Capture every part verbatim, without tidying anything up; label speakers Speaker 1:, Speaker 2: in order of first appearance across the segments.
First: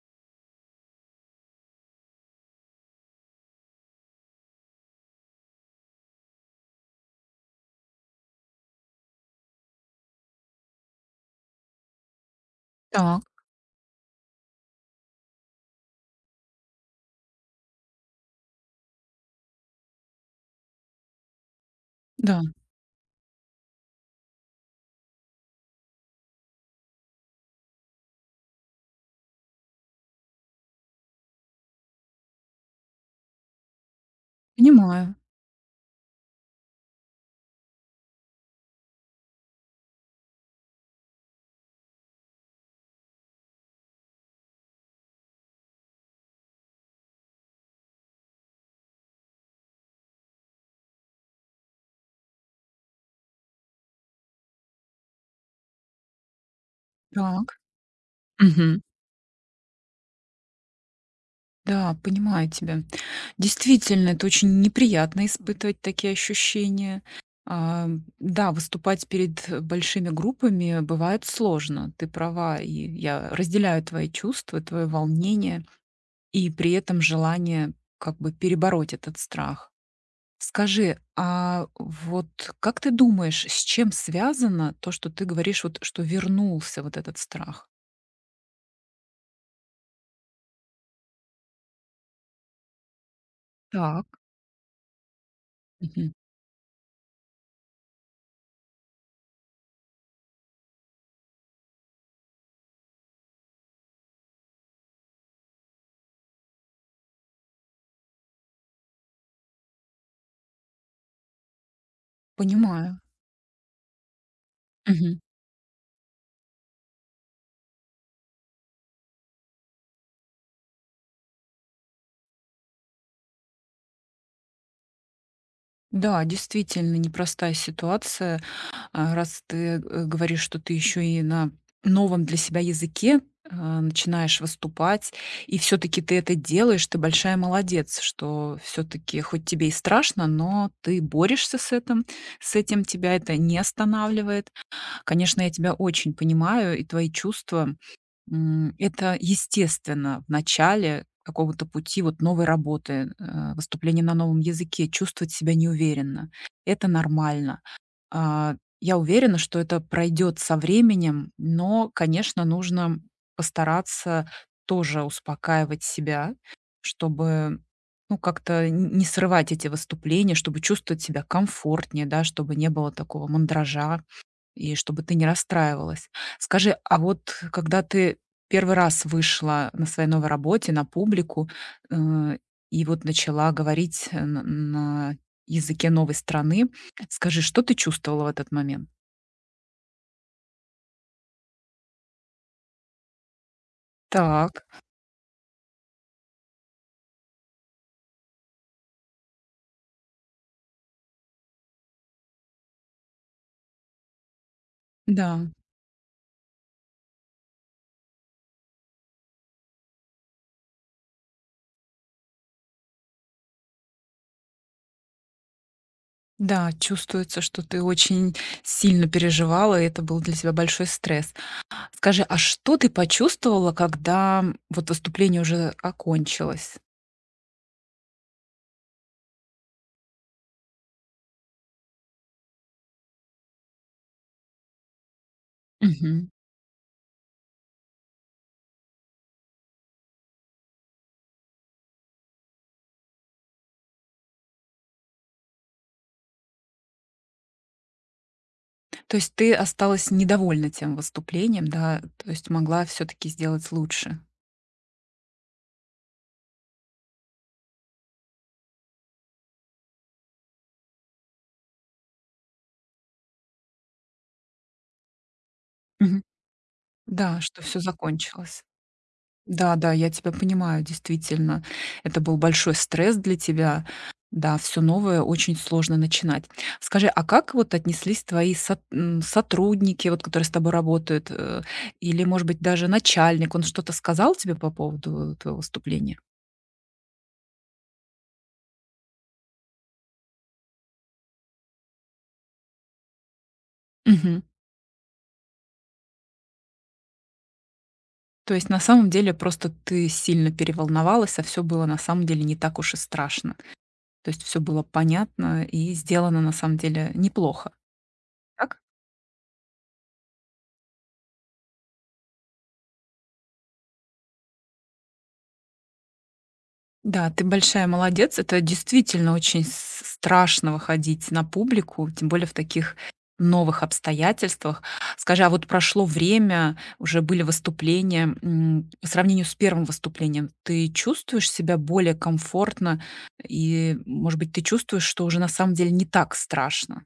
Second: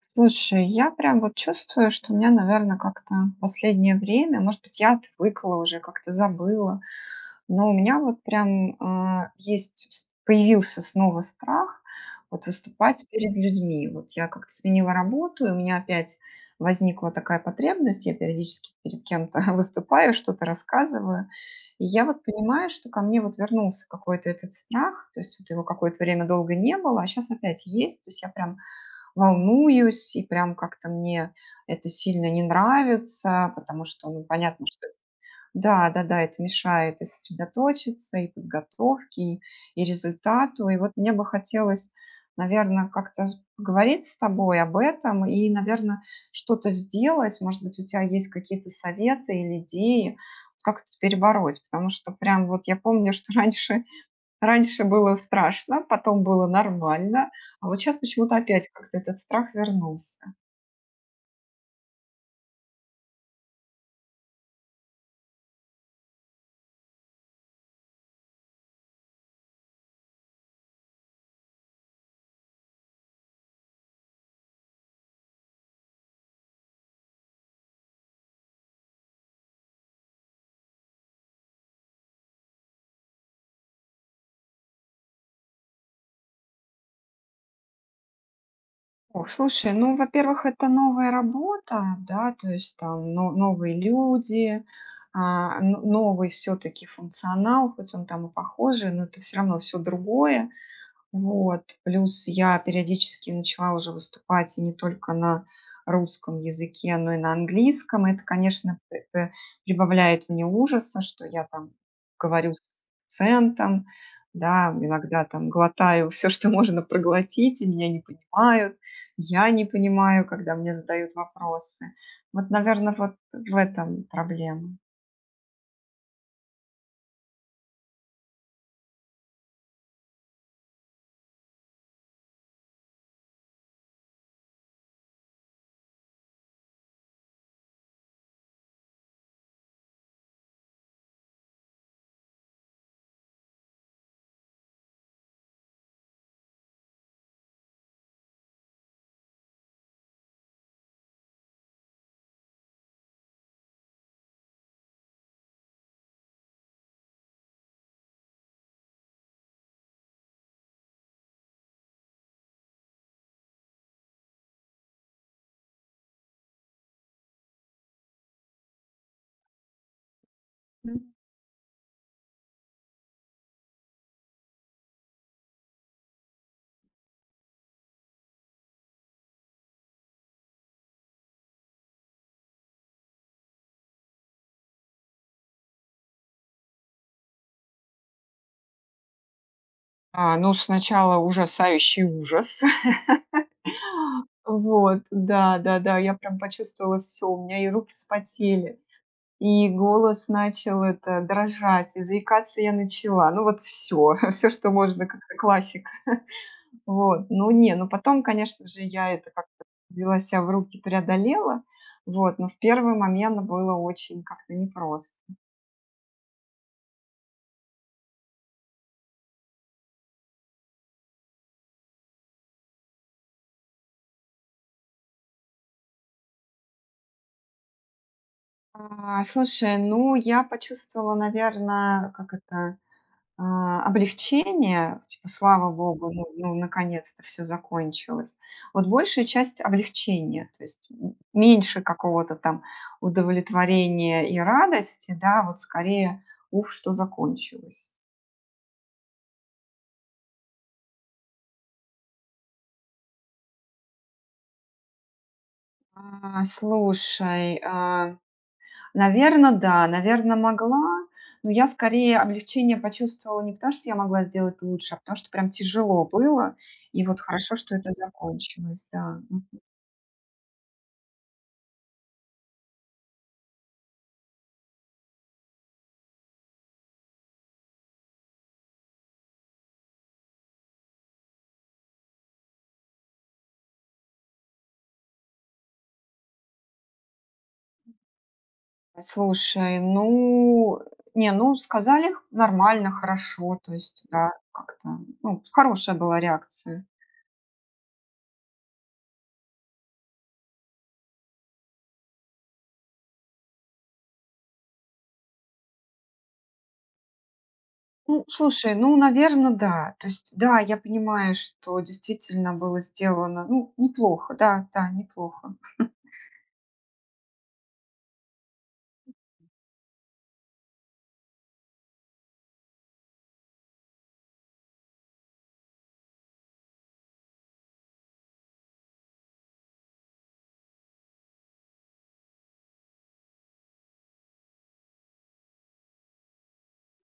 Speaker 1: Слушай, я прям вот чувствую, что у меня, наверное, как-то в последнее время, может быть, я отвыкла уже, как-то забыла, но у меня вот прям а, есть, с- появился снова страх вот выступать
Speaker 2: Так,
Speaker 1: перед людьми. Вот я как-то сменила работу, и у меня опять возникла такая потребность, я периодически перед кем-то выступаю, что-то рассказываю, и я вот
Speaker 2: да,
Speaker 1: понимаю, что ко мне вот вернулся какой-то этот страх, то есть вот его какое-то время долго не было, а сейчас опять есть, то есть я прям волнуюсь, и прям как-то мне это сильно не нравится, потому что, ну, понятно, что
Speaker 2: понимаю.
Speaker 1: да, да, да, это мешает и сосредоточиться, и подготовке, и, и результату. И вот мне бы хотелось, наверное, как-то с- поговорить с тобой об этом и, наверное, что-то сделать. Может быть, у тебя есть какие-то советы или идеи, как это перебороть, потому что прям вот я помню, что раньше Раньше было страшно, потом было нормально,
Speaker 2: Так.
Speaker 1: а вот сейчас почему-то опять
Speaker 2: Мгм.
Speaker 1: как-то этот страх вернулся.
Speaker 2: Да, понимаю тебя. Действительно, это очень неприятно испытывать такие ощущения. А, Да, выступать перед э, большими группами бывает сложно. Ты права, и я разделяю твои чувства, твое волнение и при этом желание как бы перебороть этот страх. Скажи, а вот как ты думаешь, с чем связано то, что ты говоришь, вот, что вернулся вот этот страх?
Speaker 1: Ох, слушай, ну, во-первых, это новая работа, да, то есть там но новые
Speaker 2: Так.
Speaker 1: люди, а, но новый все таки функционал, хоть он там и похожий, но это все равно все другое. Вот. Плюс я периодически начала уже выступать и не только на русском языке, но и на английском. Это, конечно, п- п- прибавляет мне ужаса, что я там говорю с
Speaker 2: Понимаю.
Speaker 1: акцентом, да,
Speaker 2: Мгм.
Speaker 1: иногда там глотаю все, что можно проглотить, и меня не понимают, я не понимаю, когда мне задают вопросы. Вот, наверное, вот в этом проблема.
Speaker 2: Да, действительно непростая ситуация. А, Раз ты э, говоришь, что ты еще и на новом для себя языке а, начинаешь выступать, и все-таки ты это делаешь, ты большая молодец, что все-таки хоть тебе и страшно, но ты борешься с этим, с этим тебя это не останавливает. Конечно, я тебя очень понимаю и твои чувства. М, это естественно в начале какого-то пути вот новой работы, э, выступления на новом языке, чувствовать себя неуверенно. Это нормально. А, я уверена, что это пройдет со временем, но, конечно, нужно постараться тоже успокаивать себя, чтобы, ну, как-то н не срывать эти выступления, чтобы
Speaker 1: М.
Speaker 2: чувствовать себя комфортнее, да, чтобы не было такого мандража и чтобы ты не расстраивалась. Скажи, а вот когда ты первый раз вышла на своей новой работе на публику, э, и вот начала говорить э, н на языке новой страны, скажи, что ты чувствовала в этот момент?
Speaker 1: А, ну, сначала ужасающий ужас.
Speaker 2: Так,
Speaker 1: Вот, да, да-да, я прям почувствовала все, у меня и руки вспотели, и голос начал это дрожать, и заикаться я начала. Ну вот все, все что можно, как
Speaker 2: да.
Speaker 1: классик. Вот. Ну не, ну потом, конечно же, я это как-то взяла себя в руки, преодолела. Вот, но в первый момент было очень как-то непросто.
Speaker 2: Да, чувствуется, что ты очень сильно переживала, и это был для тебя большой стресс. Скажи, а что ты почувствовала, когда вот выступление уже окончилось?
Speaker 1: А, слушай, ну я почувствовала, наверное, как это А, облегчение, типа, слава богу, ну
Speaker 2: Мгм.
Speaker 1: ну, наконец-то все закончилось. Вот большая часть облегчения, то есть м меньше какого-то там удовлетворения и радости, да, вот скорее: "Уф, что закончилось".
Speaker 2: То есть ты осталась недовольна тем выступлением, да? То есть могла все таки сделать лучше.
Speaker 1: А, слушай, наверное, да, наверное, могла, но я скорее облегчение почувствовала не потому, что я могла сделать лучше, а потому что прям тяжело
Speaker 2: Мгм.
Speaker 1: было. И вот
Speaker 2: Да,
Speaker 1: хорошо,
Speaker 2: что
Speaker 1: что
Speaker 2: все
Speaker 1: это
Speaker 2: закончилось.
Speaker 1: закончилось, да.
Speaker 2: Да-да, я тебя понимаю, действительно. Это был большой стресс для тебя. Да, все новое очень сложно начинать. Скажи, а как вот отнеслись твои сот м, сотрудники, вот которые с тобой работают, э, или, может быть, даже начальник? Он что-то сказал тебе по поводу твоего выступления?
Speaker 1: Слушай, ну, не, ну, сказали нормально, хорошо, то есть, да, как-то, ну, хорошая была реакция.
Speaker 2: То есть на самом деле просто ты сильно переволновалась, а все было на самом деле не так уж и страшно. То есть все было понятно и сделано на самом деле неплохо,
Speaker 1: Ну, слушай,
Speaker 2: так?
Speaker 1: ну, наверное, да. То есть, да, я понимаю, что действительно было сделано, ну, неплохо, да, да, неплохо.
Speaker 2: Да, ты большая молодец. Это действительно очень с страшно выходить на публику, тем более в таких новых обстоятельствах. Скажи, а вот прошло время, уже были выступления, м, по сравнению с первым выступлением, ты чувствуешь себя более комфортно? И, может быть, ты чувствуешь, что уже на самом деле не так страшно?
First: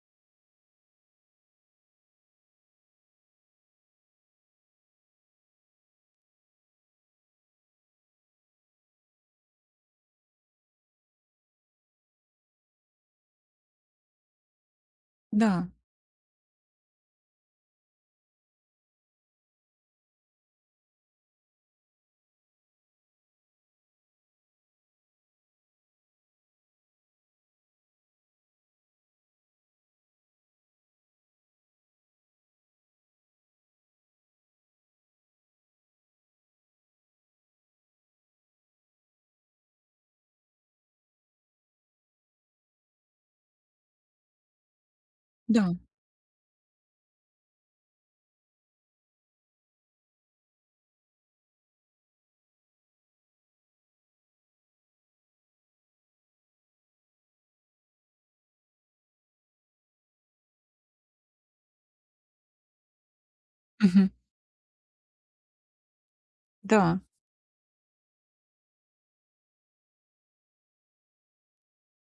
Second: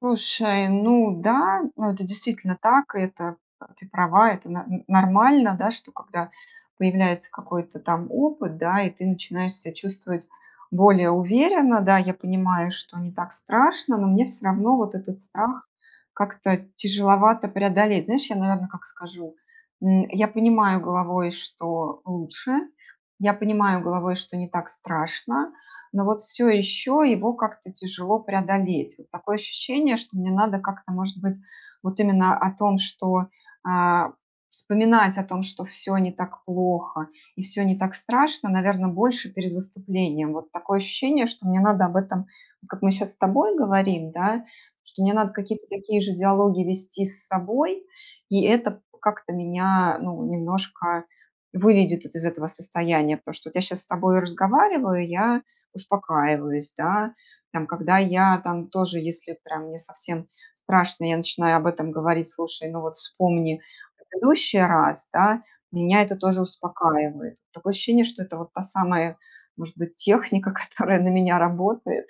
Speaker 1: Слушай, ну да, ну это действительно так, и это ты права, это на- н- нормально, да, что когда появляется какой-то там опыт, да, и ты начинаешь себя чувствовать более уверенно, да, я понимаю, что не так страшно, но мне все равно вот этот
Speaker 2: Да,
Speaker 1: страх как-то тяжеловато преодолеть. Знаешь, я, наверное, как скажу, м, я понимаю головой, что лучше, я понимаю головой, что не так страшно, но вот все еще его как-то тяжело преодолеть. Вот такое ощущение, что мне надо как-то, может быть, вот именно о том, что а, вспоминать о том, что все не так плохо и все не так страшно, наверное, больше перед выступлением. Вот такое ощущение, что мне надо об этом, вот как мы сейчас с тобой говорим, да, что мне надо какие-то
Speaker 2: да,
Speaker 1: такие же диалоги вести с собой, и это как-то меня, ну, немножко выведет из этого состояния, потому что вот я сейчас с тобой разговариваю, я успокаиваюсь, да. Там, когда я там тоже, если прям мне совсем страшно, я начинаю об этом говорить, слушай, ну вот вспомни
Speaker 2: мгм,
Speaker 1: предыдущий раз, да, меня это тоже
Speaker 2: да,
Speaker 1: успокаивает. Такое ощущение, что это вот та самая, может быть, техника, которая на меня работает.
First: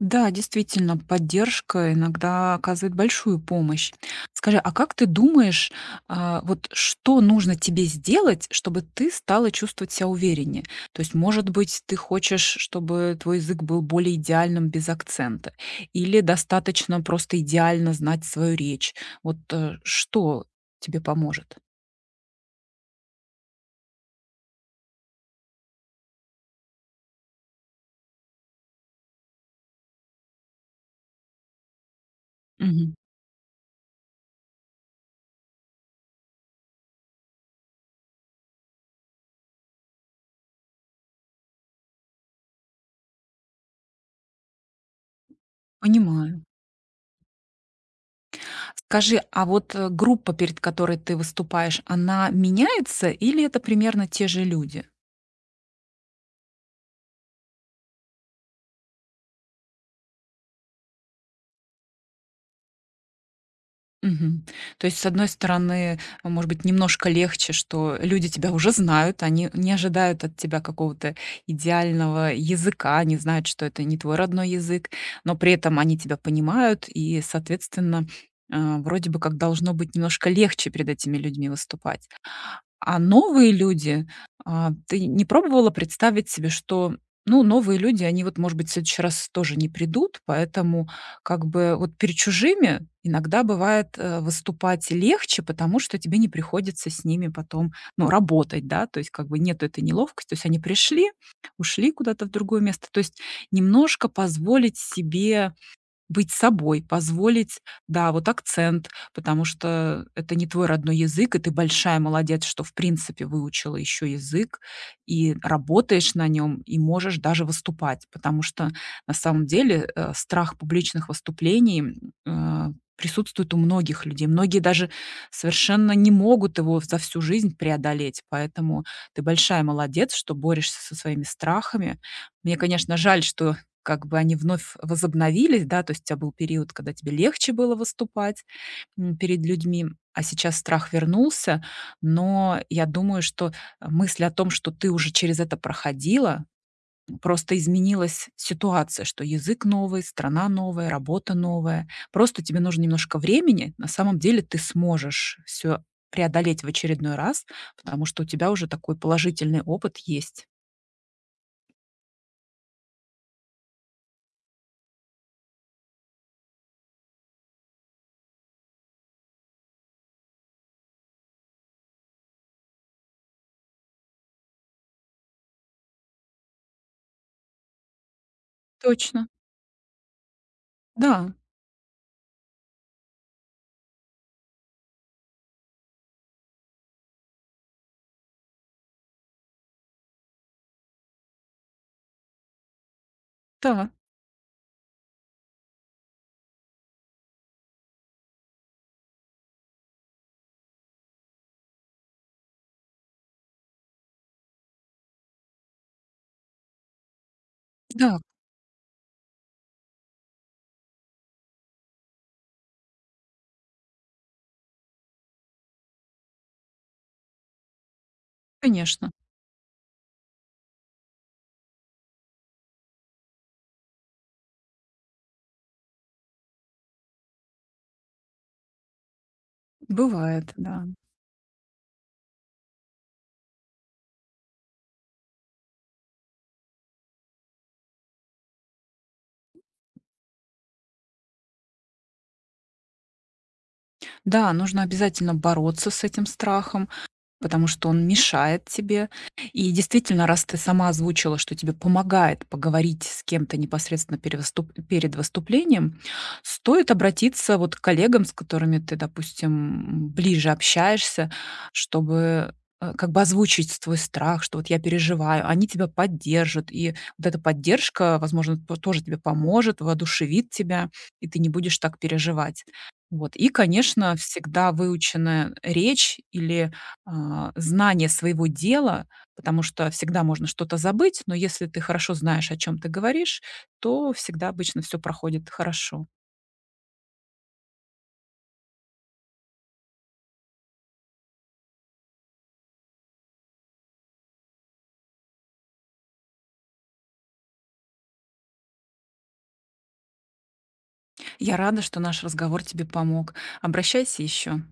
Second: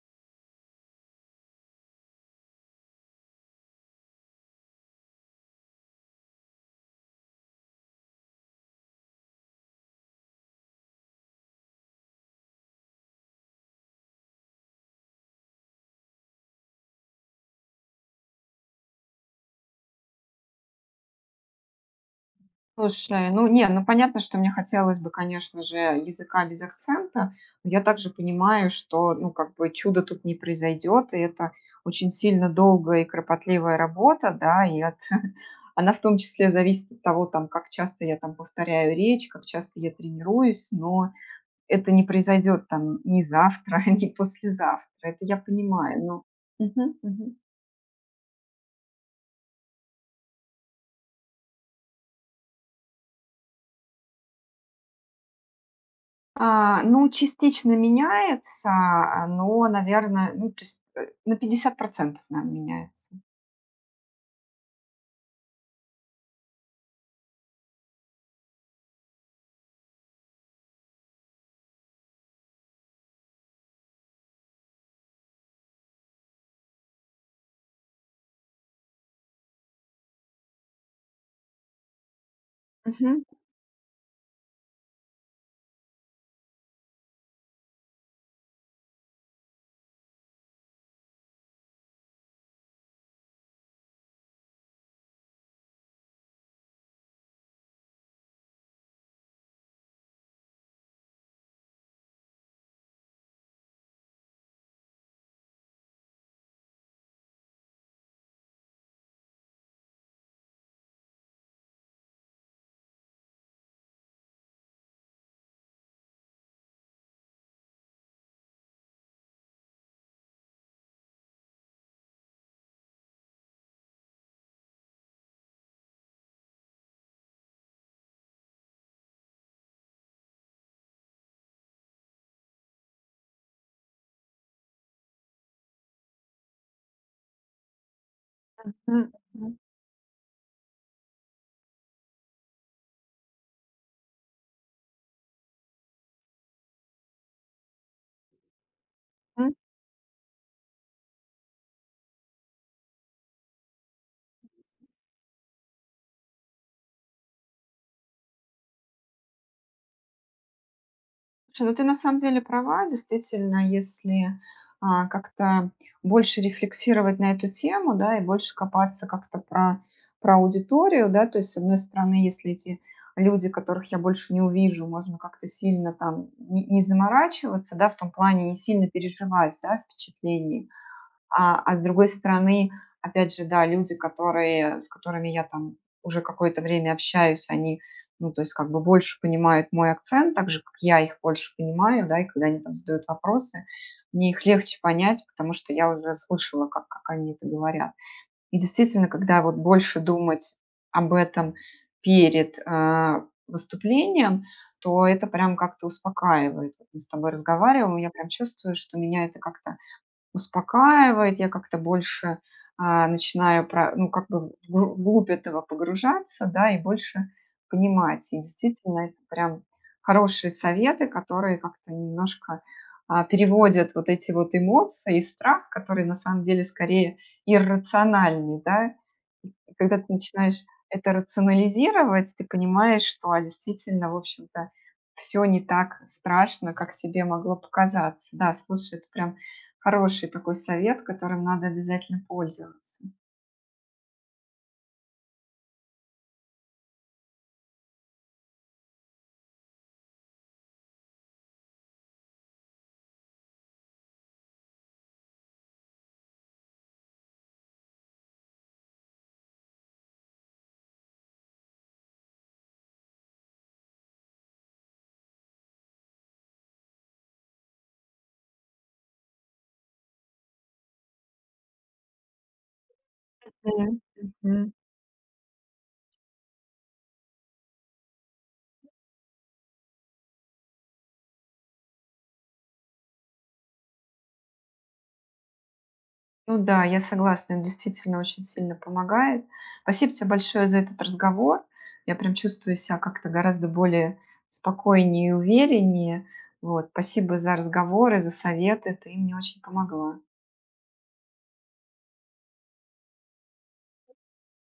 Speaker 2: да, действительно, поддержка иногда оказывает большую помощь. Скажи, а как ты думаешь, а, вот что нужно тебе сделать, чтобы ты стала чувствовать себя увереннее? То есть, может быть, ты хочешь, чтобы твой язык был более идеальным без акцента, или достаточно просто идеально знать свою речь? Вот э, что тебе поможет?
Speaker 1: Слушай, ну не, ну понятно, что мне хотелось бы, конечно же, языка без акцента, но я также понимаю, что, ну, как бы чудо тут не произойдет, и это очень сильно
Speaker 2: Мгм,
Speaker 1: долгая и кропотливая работа, да, и от... она в том числе зависит от того, там, как часто я там повторяю речь, как часто я тренируюсь, но это не произойдет там ни завтра, ни послезавтра, это я понимаю, но...
Speaker 2: понимаю.
Speaker 1: Мгм, мгм.
Speaker 2: Скажи, а вот, э, группа, перед которой ты выступаешь, она меняется или это примерно те же люди?
Speaker 1: А, ну, частично меняется, а, но, наверное, ну, то есть, э, на пятьдесят процентов наверно, меняется.
Speaker 2: Мгм. То есть, с одной стороны, э, может быть, немножко легче, что люди тебя уже знают, они не ожидают от тебя какого-то идеального языка, они знают, что это не твой родной язык, но при этом они тебя понимают и, соответственно, э, вроде бы как должно быть немножко легче перед этими людьми выступать. А
Speaker 1: Мгм,
Speaker 2: новые люди, а, ты не пробовала представить себе, что, ну, новые люди, они вот, может быть, в следующий раз тоже не придут, поэтому как бы вот перед чужими иногда бывает, э, выступать легче, потому что тебе не приходится с ними потом, ну, работать, да, то есть как бы нет этой неловкости. То есть они пришли, ушли куда-то в другое место. То есть немножко позволить себе быть собой, позволить, да, вот акцент, потому что это не твой родной язык, и ты большая молодец, что в принципе выучила еще язык и работаешь на нем, и можешь даже выступать. Потому что на самом деле э, страх публичных выступлений м, э, присутствует у многих людей. Многие даже совершенно не могут его за всю жизнь преодолеть. Поэтому ты большая молодец, что борешься со своими страхами. Мне, конечно, жаль, что как бы они вновь возобновились, да, то есть у тебя был период, когда тебе легче было выступать,
Speaker 1: мгм,
Speaker 2: м, перед
Speaker 1: мгм,
Speaker 2: людьми, а сейчас страх вернулся. Но я думаю, что мысль о том, что ты уже через это проходила, просто изменилась ситуация, что
Speaker 1: мгм.
Speaker 2: язык новый, страна новая, работа новая. Просто тебе нужно немножко времени. На самом деле ты сможешь все преодолеть в очередной раз, потому что у тебя уже такой положительный опыт есть.
Speaker 1: Слушай, ну ты на самом деле права. Действительно, если, а, как-то больше рефлексировать на эту тему, да, и больше копаться как-то про про аудиторию, да, то есть, с одной стороны, если эти люди, которых я больше не увижу, можно как-то сильно там не не заморачиваться, да, в том плане не сильно
Speaker 2: Точно.
Speaker 1: переживать, да, впечатлений.
Speaker 2: Да,
Speaker 1: А, а с другой стороны, опять же, да, люди, которые, с которыми я там уже какое-то время общаюсь, они, ну, то есть как бы больше понимают мой акцент, так же, как я их больше понимаю, да, и когда они там задают вопросы,
Speaker 2: да,
Speaker 1: мне их легче понять, потому что я уже слышала, как, как они это говорят. И действительно, когда вот больше думать об этом перед а, выступлением, то это прям как-то успокаивает. Вот мы с тобой разговариваем, и я
Speaker 2: да,
Speaker 1: прям чувствую, что меня это как-то успокаивает, я как-то больше а, начинаю, про- ну, как бы в вглубь этого погружаться, да, и больше понимать. И действительно,
Speaker 2: конечно.
Speaker 1: это прям хорошие советы, которые как-то немножко а, переводят вот эти вот эмоции и страх, которые на самом деле скорее иррациональный, да. И когда ты
Speaker 2: Бывает,
Speaker 1: начинаешь
Speaker 2: да.
Speaker 1: это рационализировать, ты понимаешь, что а, действительно, в общем-то, все не так страшно, как тебе могло показаться. Да, слушай, это прям хороший такой совет, которым надо обязательно пользоваться.
Speaker 2: Да, нужно обязательно бороться с этим страхом. Потому что он мешает тебе. И действительно, раз ты сама озвучила, что тебе помогает поговорить с кем-то непосредственно перевыступ- перед выступлением, стоит обратиться вот к коллегам, с которыми ты, допустим, ближе общаешься, чтобы э, как бы озвучить твой страх, что вот я переживаю, они тебя поддержат, и вот эта поддержка, возможно, то- тоже тебе поможет, воодушевит тебя, и ты не будешь так переживать. Вот. И,
Speaker 1: Мгм.
Speaker 2: конечно, всегда
Speaker 1: Мгм.
Speaker 2: выученная речь или а, знание своего дела, потому что всегда можно что-то забыть, но если ты хорошо знаешь, о чем ты говоришь, то всегда обычно все проходит хорошо.
Speaker 1: Ну да, я согласна, это действительно очень сильно помогает. Спасибо тебе большое за этот разговор. Я прям чувствую себя как-то гораздо более спокойнее и увереннее. Вот, спасибо за разговоры, за советы. Ты мне очень помогла.
Speaker 2: Я рада, что наш разговор тебе помог. Обращайся еще.